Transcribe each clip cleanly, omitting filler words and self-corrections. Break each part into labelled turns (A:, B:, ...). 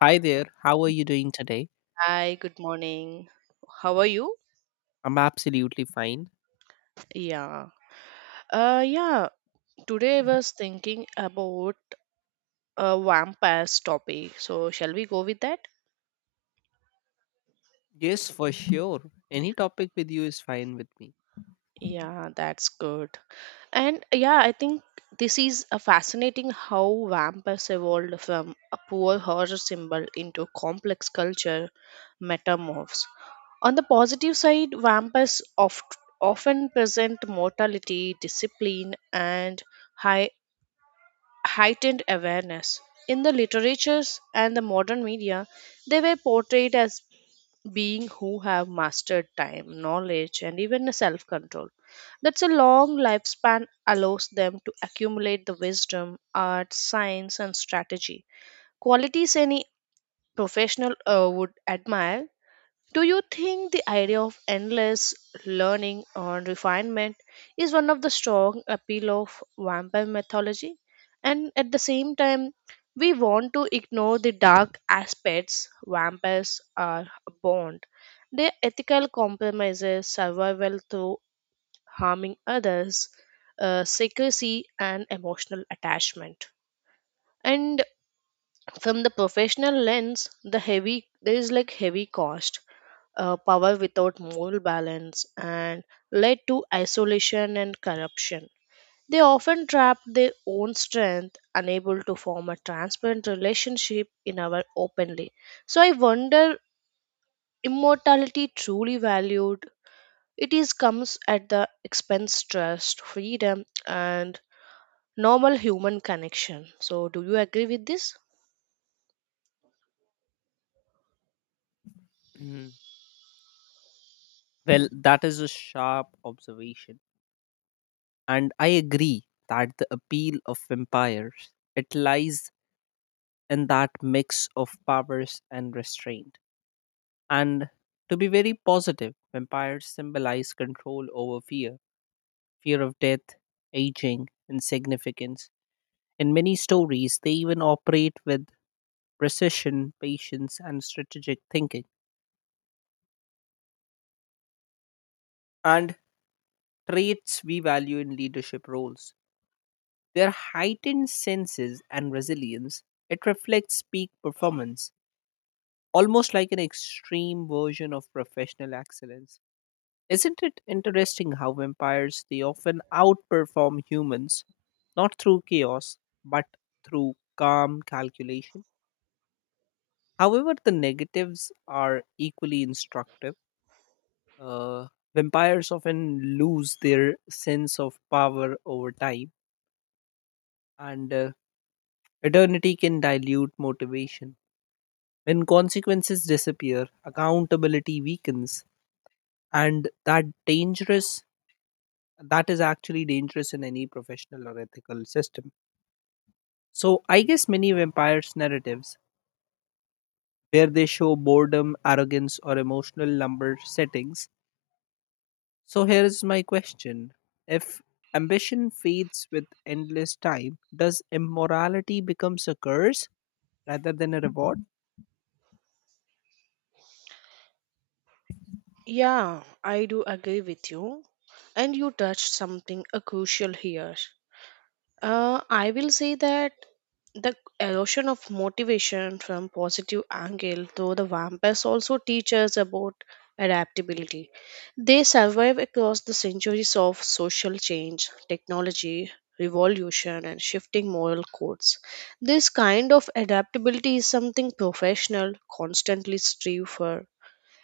A: Hi there, how are you doing today?
B: Hi, good morning. How are you?
A: I'm absolutely fine.
B: Yeah. Uh, yeah, today I was thinking about a vampires topic. So, shall we go with that?
A: Yes, for sure. Any topic with you is fine with me.
B: Yeah, that's good. And yeah, I think this is a fascinating how vampires evolved from a poor horror symbol into complex culture metamorphs. On the positive side, often present mortality, discipline, and high heightened awareness. In the literatures and the modern media, they were portrayed as being who have mastered time, knowledge, and even self control. That's a long lifespan allows them to accumulate the wisdom, art, science, and strategy. Qualities any professional would admire. Do you think the idea of endless learning or refinement is one of the strong appeal of vampire mythology? And at the same time, we want to ignore the dark aspects vampires are born. Their ethical compromises, survival through harming others, secrecy, and emotional attachment. And from the professional lens, the heavy there is like heavy cost power without moral balance and led to isolation and corruption. They often trapped their own strength, unable to form a transparent relationship in our openly. So I wonder immortality truly valued. It is comes at the expense trust, freedom and normal human connection. So do you agree with this?
A: Mhm. Well, that is a sharp observation. And I agree that the appeal of vampires it lies in that mix of powers and restraint. And to be very positive, vampires symbolize control over fear, fear of death, aging, insignificance. In many stories, they even operate with precision, patience, and strategic thinking, and traits we value in leadership roles. Their heightened senses and resilience, it reflects peak performance, almost like an extreme version of professional excellence. Isn't it interesting how vampires they often outperform humans, not through chaos, but through calm calculation? However, the negatives are equally instructive. Uh, Vampires often lose their sense of power over time, and eternity can dilute motivation. When consequences disappear, accountability weakens, and that is actually dangerous in any professional or ethical system. So I guess many vampires narratives where they show boredom, arrogance, or emotional number settings. So here is my question. If ambition fades with endless time, does immorality becomes a curse rather than a reward?
B: Yeah, I do agree with you. And you touched something crucial here. I will say that the erosion of motivation from positive angle, though the vampires also teach us about adaptability. They survive across the centuries of social change, technology, revolution, and shifting moral codes. This kind of adaptability is something professional constantly strive for,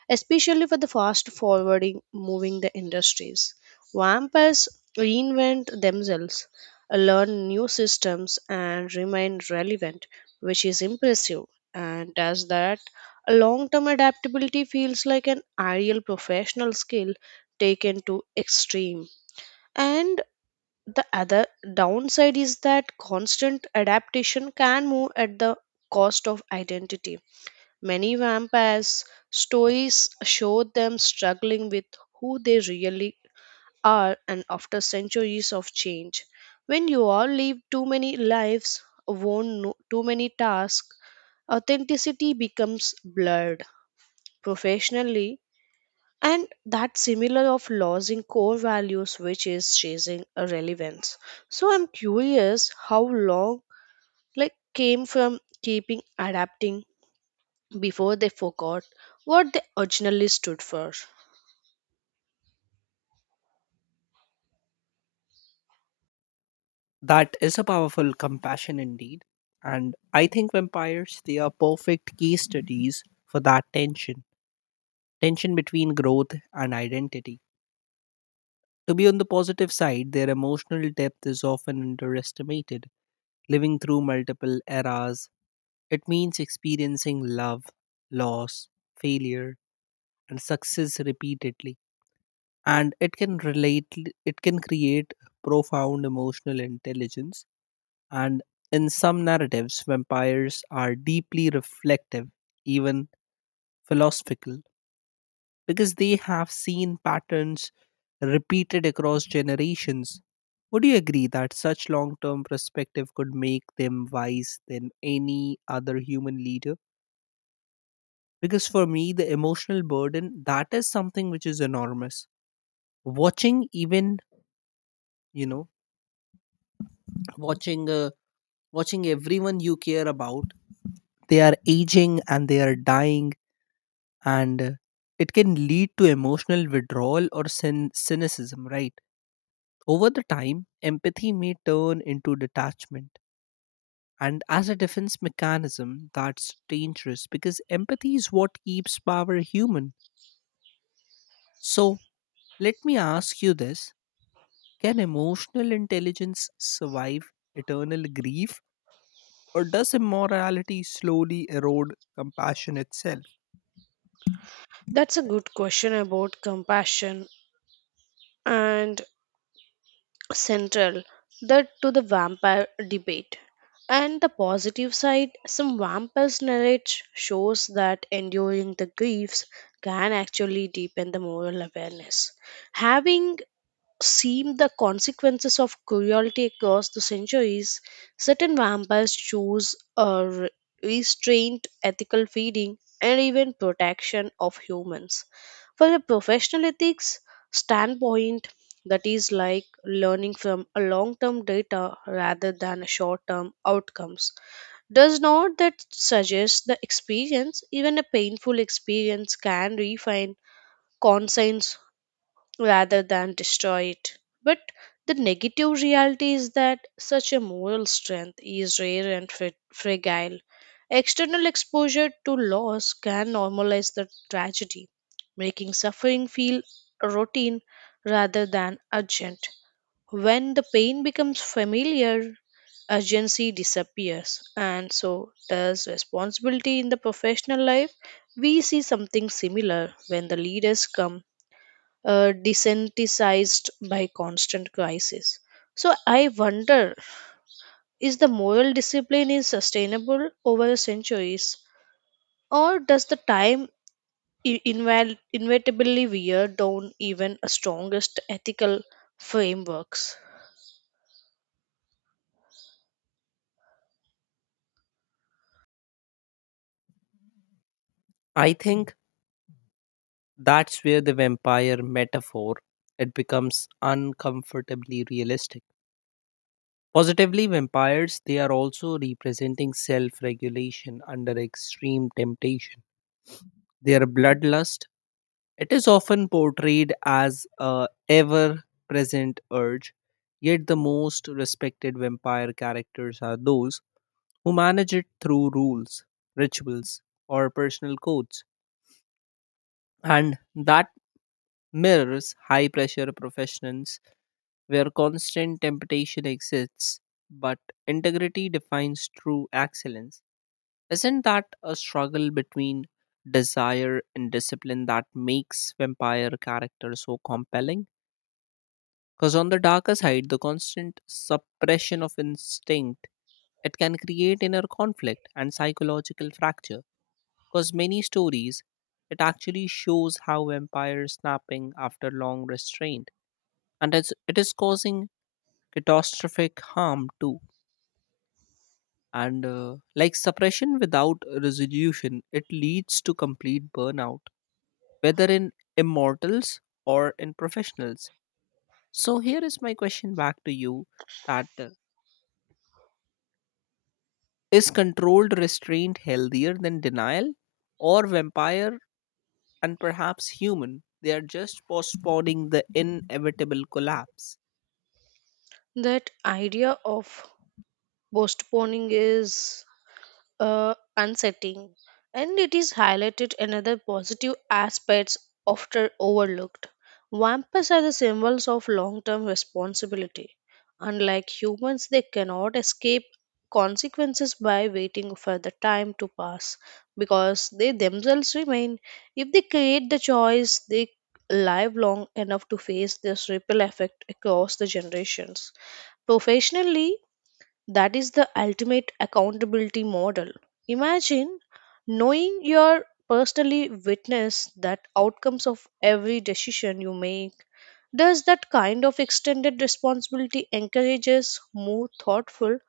B: especially for the fast forwarding moving the industries. Vampires reinvent themselves, learn new systems and remain relevant, which is impressive. And as that, a long-term adaptability feels like an ideal professional skill taken to extreme. And the other downside is that constant adaptation can move at the cost of identity. Many vampires stories show them struggling with who they really are and after centuries of change. When you all live too many lives, won no- too many tasks, authenticity becomes blurred professionally, and that similar of losing core values which is chasing a relevance. So I'm curious how long like came from keeping adapting before they forgot what they originally stood for?
A: That is a powerful compassion indeed. And I think vampires they are perfect case studies for that tension. Tension between growth and identity. To be on the positive side, their emotional depth is often underestimated. Living through multiple eras, it means experiencing love, loss, failure, and success repeatedly. And it can create profound emotional intelligence. And in some narratives vampires are deeply reflective, even philosophical, because they have seen patterns repeated across generations. Would you agree that such long-term perspective could make them wise than any other human leader? Because for me the emotional burden that is something which is enormous, watching even you know watching watching everyone you care about, they are aging and they are dying. And it can lead to emotional withdrawal or cynicism, right? Over the time empathy may turn into detachment, and as a defense mechanism that's dangerous because empathy is what keeps power human. So let me ask you this: can emotional intelligence survive eternal grief? Or does immorality slowly erode compassion itself?
B: That's a good question about compassion and central that to the vampire debate. And the positive side, some vampires narrate shows that enduring the griefs can actually deepen the moral awareness. Having seen the consequences of cruelty across the centuries. Certain vampires choose restraint, ethical feeding, and even protection of humans. For a professional ethics standpoint, that is like learning from a long-term data rather than a short-term outcomes. Does not that suggest the experience, even a painful experience, can refine conscience rather than destroy it. But the negative reality is that such a moral strength is rare and fragile. External exposure to loss can normalize the tragedy, making suffering feel routine rather than urgent. When the pain becomes familiar, urgency disappears, and so does responsibility in the professional life. We see something similar when the leaders come desensitized by constant crisis. So I wonder is the moral discipline is sustainable over centuries, or does the time inevitably wear down even a strongest ethical frameworks.
A: I think that's where the vampire metaphor it becomes uncomfortably realistic. Positively, vampires they are also representing self-regulation under extreme temptation. Their bloodlust, it is often portrayed as a ever present urge, yet the most respected vampire characters are those who manage it through rules, rituals, or personal codes, and that mirrors high pressure professionals where constant temptation exists, but integrity defines true excellence. Isn't that a struggle between desire and discipline that makes vampire characters so compelling? Because on the darker side, the constant suppression of instinct it can create inner conflict and psychological fracture. Because many stories, it actually shows how vampires snapping after long restraint, and it is causing catastrophic harm too. And like suppression without resolution, it leads to complete burnout, whether in immortals or in professionals. So here is my question back to you: that is controlled restraint healthier than denial, or vampire and perhaps human? They are just postponing the inevitable collapse.
B: That idea of postponing is unsettling, and it is highlighted another positive aspects often overlooked. Vampires are the symbols of long-term responsibility. Unlike humans, they cannot escape consequences by waiting for the time to pass because they themselves remain. If they create the choice, they live long enough to face this ripple effect across the generations. Professionally, that is the ultimate accountability model. Imagine knowing your personally witness that outcomes of every decision you make. Does that kind of extended responsibility encourages more thoughtful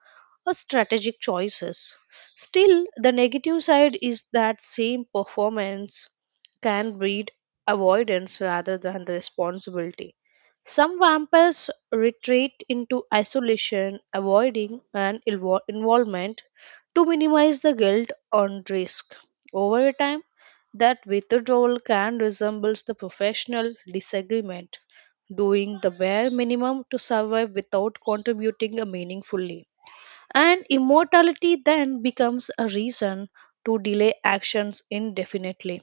B: or strategic choices. Still, the negative side is that same performance can breed avoidance rather than the responsibility. Some vampires retreat into isolation, avoiding an involvement to minimize the guilt and risk. Over time, that withdrawal can resembles the professional disagreement, doing the bare minimum to survive without contributing meaningfully. And immortality then becomes a reason to delay actions indefinitely.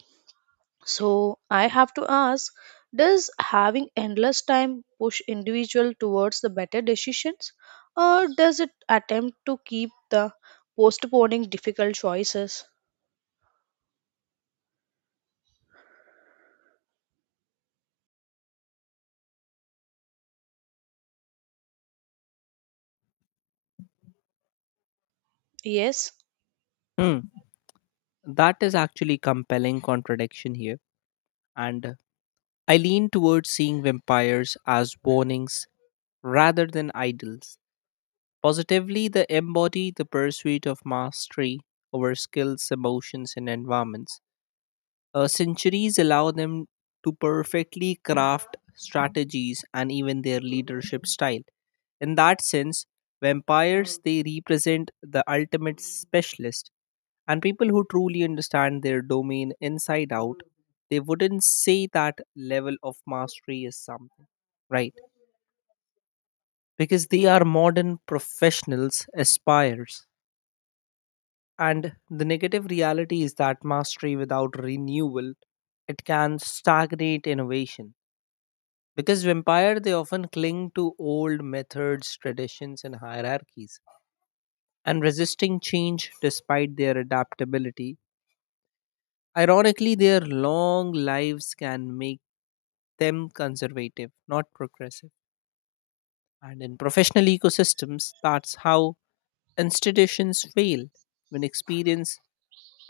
B: So I have to ask, does having endless time push individual towards the better decisions, or does it attempt to keep the postponing difficult choices? Yes,
A: Hmm. That is actually compelling contradiction here. And I lean towards seeing vampires as warnings rather than idols. Positively, they embody the pursuit of mastery over skills, emotions, and environments. Centuries allow them to perfectly craft strategies and even their leadership style. In that sense, vampires they represent the ultimate specialist and people who truly understand their domain inside out. They wouldn't say that level of mastery is something, right? Because they are modern professionals, aspires. And the negative reality is that mastery without renewal, it can stagnate innovation. Because vampire, they often cling to old methods, traditions, and hierarchies, and resisting change despite their adaptability. Ironically, their long lives can make them conservative, not progressive. And in professional ecosystems, that's how institutions fail when experience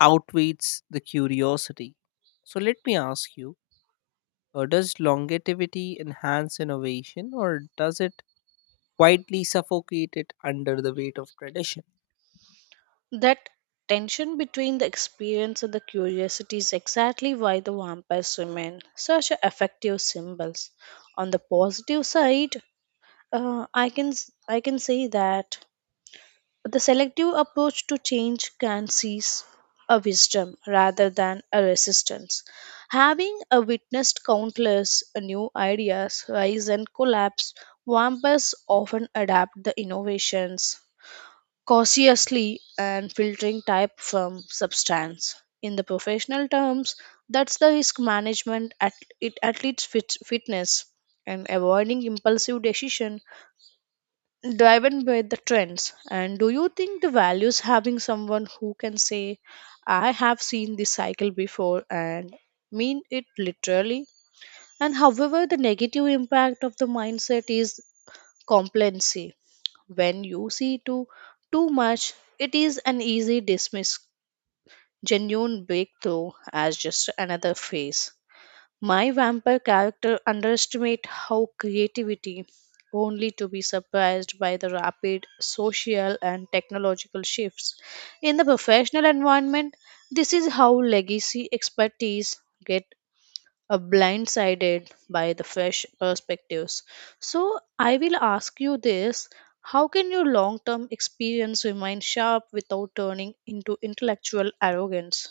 A: outweighs the curiosity. So let me ask you, does longevity enhance innovation, or does it quietly suffocate it under the weight of tradition?
B: that tension between the experience and the curiosity is exactly why the vampires remain such a effective symbols. On the positive side, Uh, I can s- I can say that the selective approach to change can seize a wisdom rather than a resistance. Having witnessed countless new ideas rise and collapse, vampires often adapt the innovations cautiously and filtering type from substance. In the professional terms, that's the risk management at it at least fitness and avoiding impulsive decision driven by the trends. And do you think the values having someone who can say I have seen this cycle before and mean it literally. And however the negative impact of the mindset is complacency. When you see too much, it is an easy dismiss genuine breakthrough as just another phase. My vampire character underestimates how creativity, only to be surprised by the rapid social and technological shifts. In the professional environment, this is how legacy expertise get blindsided by the fresh perspectives. So I will ask you this. How can your long term experience remain sharp without turning into intellectual arrogance?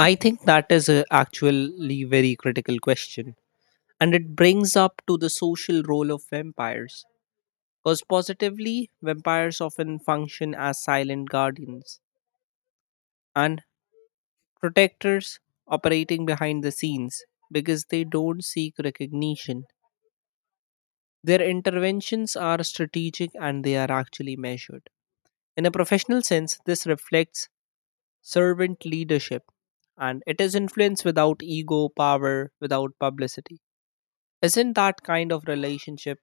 A: I think that is a actually very critical question. And it brings up to the social role of vampires. Because positively, vampires often function as silent guardians and protectors, operating behind the scenes because they don't seek recognition. Their interventions are strategic and they are actually measured. In a professional sense, this reflects servant leadership, and it is influence without ego, power, without publicity. Isn't that kind of relationship?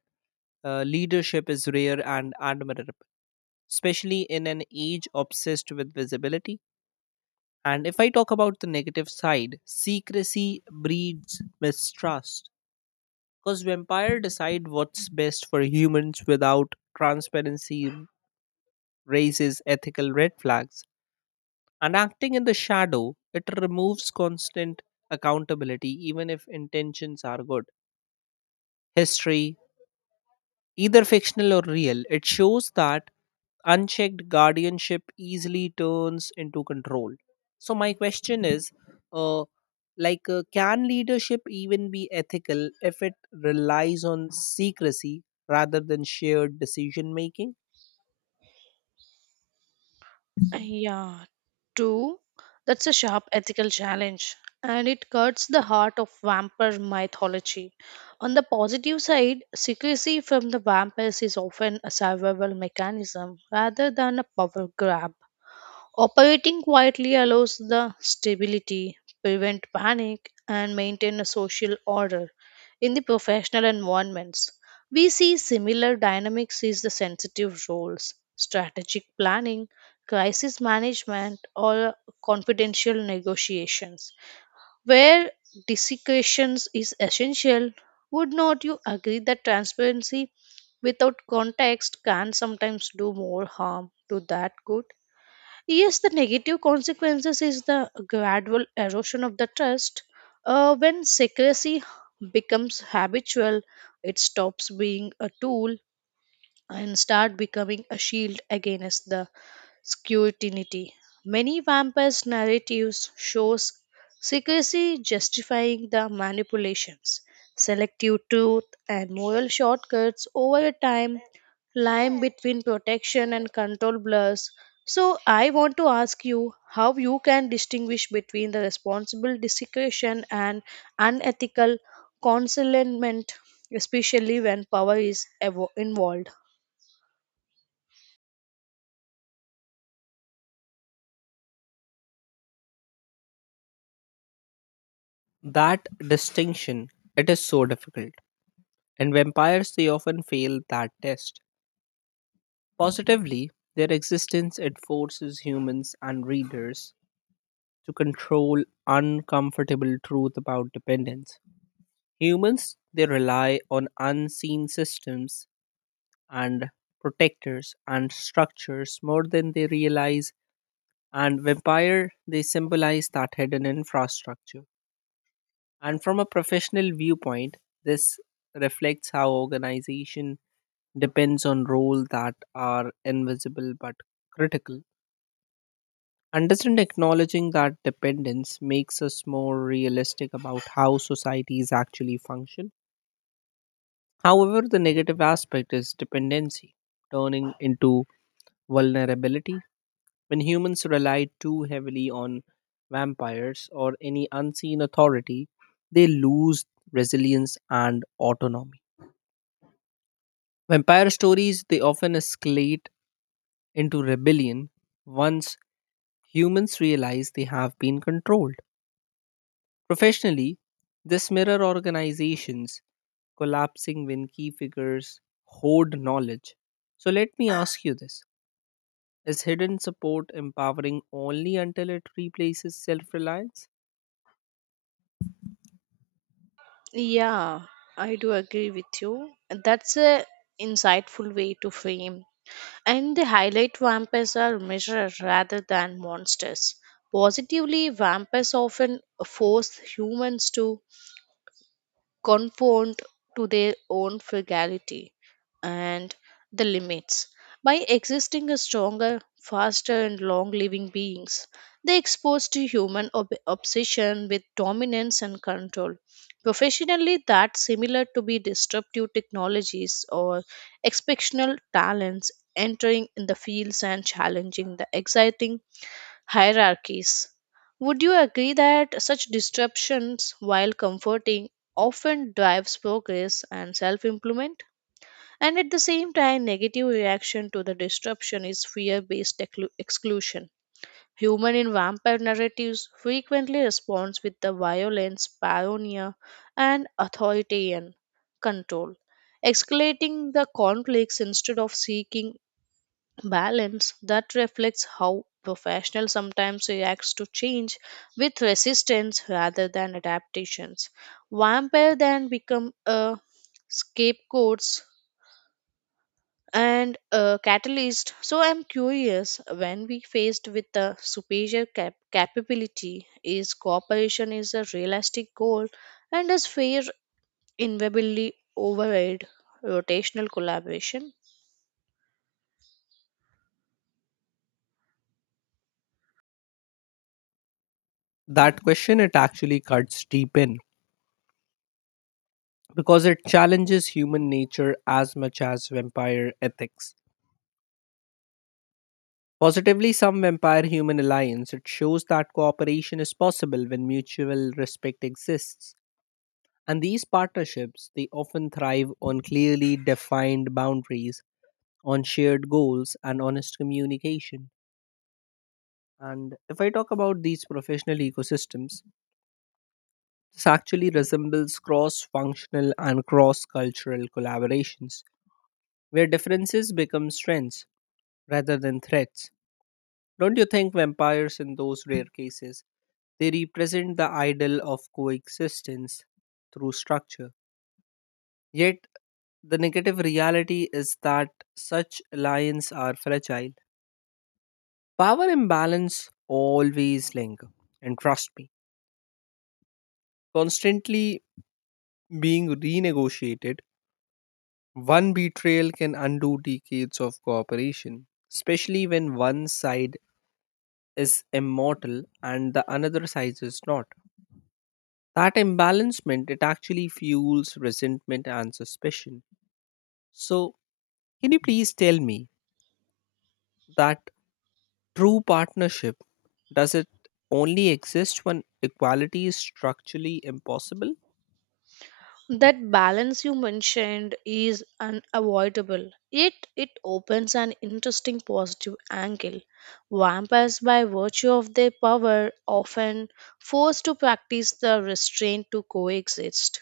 A: Leadership is rare and admirable, especially in an age obsessed with visibility. And if I talk about the negative side, secrecy breeds mistrust because vampire decide what's best for humans without transparency raises ethical red flags. And acting in the shadow, it removes constant accountability even if intentions are good. History, either fictional or real, it shows that unchecked guardianship easily turns into control. So my question is, uh, can leadership even be ethical if it relies on secrecy rather than shared decision making?
B: Yeah, two, that's a sharp ethical challenge, and it cuts the heart of vampire mythology. On the positive side, secrecy from the vampires is often a survival mechanism rather than a power grab. Operating quietly allows the stability, prevent panic, and maintain a social order in the professional environments. We see similar dynamics is the sensitive roles, strategic planning, crisis management, or confidential negotiations, where discretion is essential. Would not you agree that transparency without context can sometimes do more harm to that good? Yes, the negative consequences is the gradual erosion of the trust. When secrecy becomes habitual, it stops being a tool and start becoming a shield against the scrutiny. Many vampire narratives shows secrecy justifying the manipulations, selective truth, and moral shortcuts over a time line between protection and control blurs. So I want to ask you how you can distinguish between the responsible desecration and unethical concealment, especially when power is involved.
A: That distinction, it is so difficult, and vampires they often fail that test. Positively, their existence it forces humans and readers to control uncomfortable truth about dependence. Humans they rely on unseen systems and protectors and structures more than they realize, and vampire they symbolize that hidden infrastructure. And from a professional viewpoint, this reflects how organization depends on roles that are invisible but critical. And doesn't acknowledging that dependence makes us more realistic about how societies actually function? However, the negative aspect is dependency, turning into vulnerability. When humans rely too heavily on vampires or any unseen authority, they lose resilience and autonomy. Vampire stories they often escalate into rebellion once humans realize they have been controlled. Professionally, this mirror organizations collapsing when key figures hoard knowledge. So let me ask you this: is hidden support empowering only until it replaces self reliance?
B: Yeah, I do agree with you. That's a insightful way to frame. And they highlight vampires are measures rather than monsters. Positively, vampires often force humans to conformed to their own frugality and the limits. By existing as stronger, faster, and long living beings, they exposed to human obsession with dominance and control. Professionally, that's similar to be disruptive technologies or exceptional talents entering in the fields and challenging the exciting hierarchies. Would you agree that such disruptions, while comforting, often drives progress and self improvement? And at the same time, negative reaction to the disruption is fear based exclusion. Human in vampire narratives frequently responds with the violence, paranoia, and authoritarian control, escalating the conflicts instead of seeking balance that reflects how professional sometimes reacts to change with resistance rather than adaptations. Vampire then become a scapegoats and a catalyst. So I'm curious, when we faced with the superior capability, is cooperation is a realistic goal, and is fair invariably override rotational collaboration.
A: That question, it actually cuts deep in because it challenges human nature as much as vampire ethics. Positively, some vampire human alliance, it shows that cooperation is possible when mutual respect exists. And these partnerships, they often thrive on clearly defined boundaries, on shared goals, and honest communication. And if I talk about these professional ecosystems, this actually resembles cross functional and cross cultural collaborations, where differences become strengths rather than threats. Don't you think vampires, in those rare cases, they represent the ideal of coexistence through structure? Yet, the negative reality is that such alliances are fragile. Power imbalance always linger, and trust me, constantly being renegotiated. One betrayal can undo decades of cooperation, especially when one side is immortal and the another side is not. That imbalancement it actually fuels resentment and suspicion. So, can you please tell me that true partnership, does it only exist when equality is structurally impossible?
B: That balance you mentioned is unavoidable, yet it opens an interesting positive angle. Vampires, by virtue of their power, often forced to practice the restraint to coexist.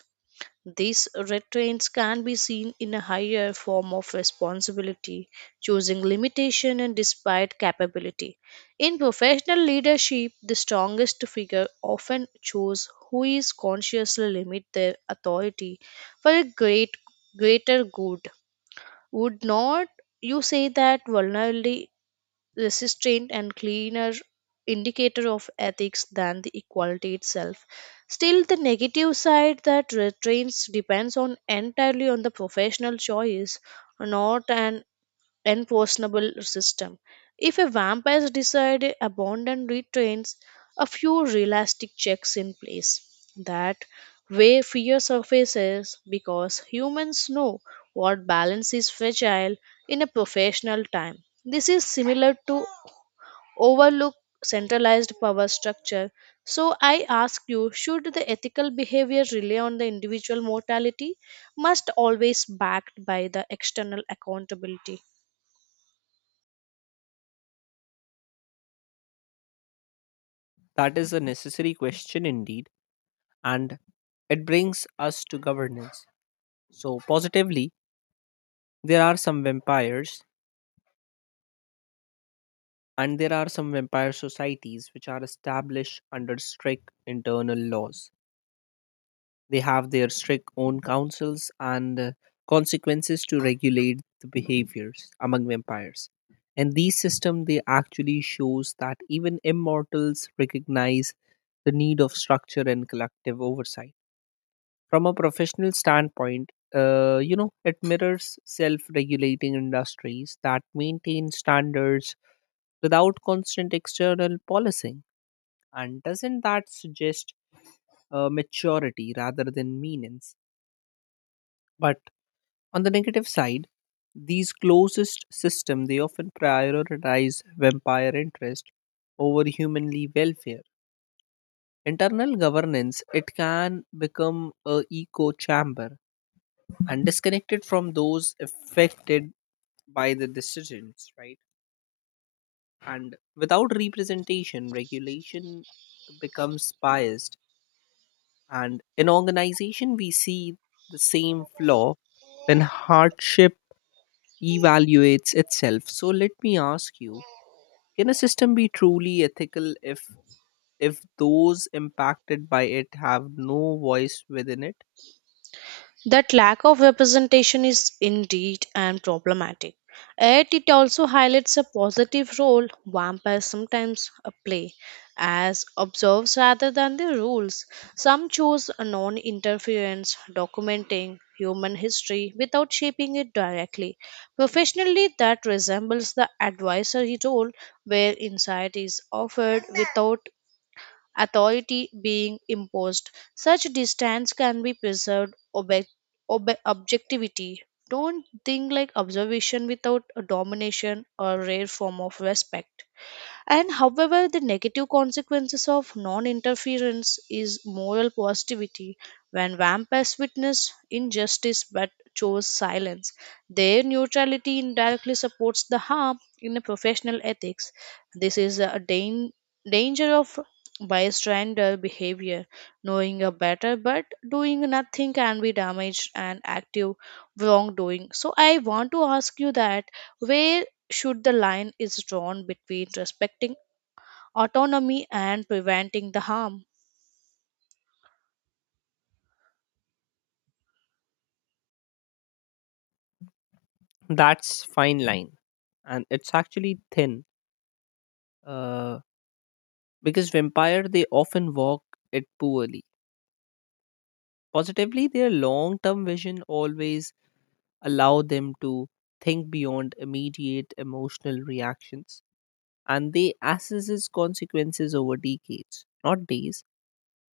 B: These restraints can be seen in a higher form of responsibility, choosing limitation and despite capability. In professional leadership, the strongest figure often choose who is consciously limit their authority for a greater good. Would not you say that vulnerability resistant and cleaner indicator of ethics than the equality itself. Still, the negative side that restraints depends on entirely on the professional choice, not an enforceable system. If a vampire decide abandon retrains, a few realistic checks in place. That way fear surfaces because humans know what balance is fragile in a professional time. This is similar to overlook centralized power structure. So I ask you, should the ethical behavior rely on the individual mortality? Must always backed by the external accountability.
A: That is a necessary question indeed. And it brings us to governance. So, positively, there are some vampires there are some vampire societies which are established under strict internal laws. They have their strict own councils and consequences to regulate the behaviors among vampires. And these system, they actually shows that even immortals recognize the need of structure and collective oversight. From a professional standpoint, it mirrors self-regulating industries that maintain standards without constant external policing. And doesn't that suggest maturity rather than meanness? But on the negative side, these closest system they often prioritize vampire interest over humanly welfare. Internal governance it can become a echo chamber and disconnected from those affected by the decisions, right? And without representation, regulation becomes biased. And in organization, we see the same flaw when hardship evaluates itself. So let me ask you: can a system be truly ethical if those impacted by it have no voice within it?
B: That lack of representation is indeed and problematic. Yet it also highlights a positive role vampires sometimes play as observes rather than the rules. Some choose a non interference, documenting human history without shaping it directly. Professionally, that resembles the advisory role where insight is offered without authority being imposed. Such distance can be preserved objectivity. Don't think like observation without a domination or rare form of respect. And however the negative consequences of non-interference is moral positivity. When vampires witness injustice but chose silence, their neutrality indirectly supports the harm. In a professional ethics, this is a danger of bystander behavior. Knowing a better but doing nothing can be damaged and active wrongdoing. So I want to ask you that where should the line is drawn between respecting autonomy and preventing the harm.
A: That's fine line, and it's actually thin. Uh, because vampire they often walk it poorly. Positively, their long term vision always allow them to think beyond immediate emotional reactions, and they assess consequences over decades, not days.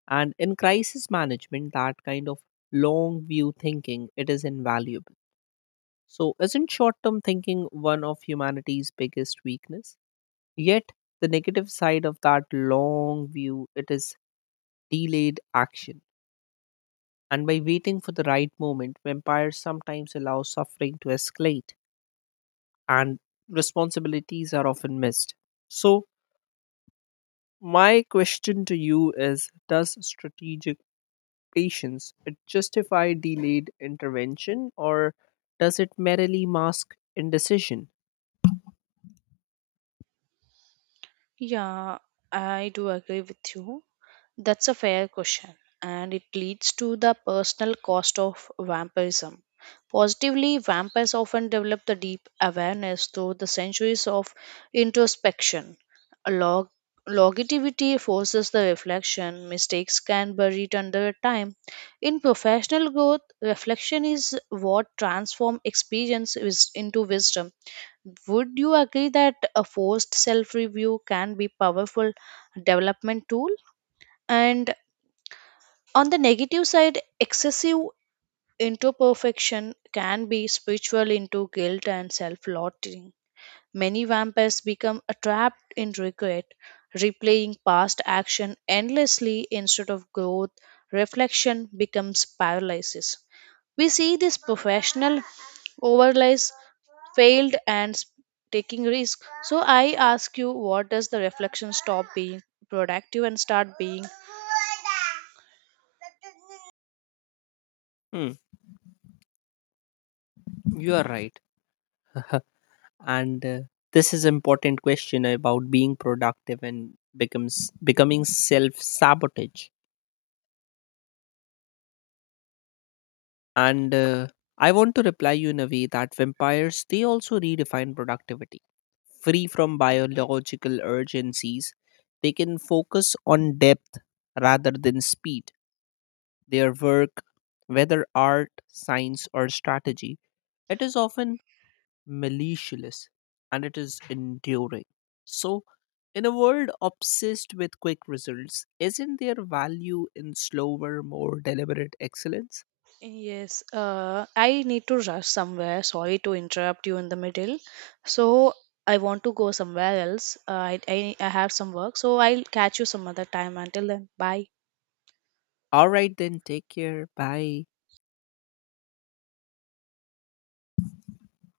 A: And in crisis management, that kind of long view thinking it is invaluable. So, isn't short term thinking one of humanity's biggest weakness? Yet, the negative side of that long view it is delayed action. And by waiting for the right moment, vampires sometimes allow suffering to escalate, and responsibilities are often missed. So, my question to you is, does strategic patience it justify delayed intervention, or does it merely mask indecision?
B: Yeah, I do agree with you. That's a fair question, and it leads to the personal cost of vampirism. Positively, vampires often develop the deep awareness through the centuries of introspection. log- longevity forces the reflection. Mistakes can be buried under time. In professional growth, reflection is what transforms experience is into wisdom. Would you agree that a forced self review can be powerful development tool? And on the negative side, excessive into perfection can be spiritual into guilt and self loathing. Many vampires become trapped in regret, replaying past action endlessly instead of growth. Reflection becomes paralysis. We see this professional overlays failed and taking risk. So I ask you, what does the reflection stop being productive and start being.
A: Hmm, you are right. And this is important question about being productive and becomes becoming self sabotage. And I want to reply you in a way that vampires they also redefine productivity. Free from biological urgencies, they can focus on depth rather than speed. Their work, whether art, science, or strategy, it is often malicious and it is enduring. So, in a world obsessed with quick results, isn't there value in slower, more deliberate excellence?
B: Yes, I need to rush somewhere. Sorry to interrupt you in the middle. So I want to go somewhere else. I have some work. So I'll catch you some other time. Until then, bye.
A: All right, then, take care. Bye.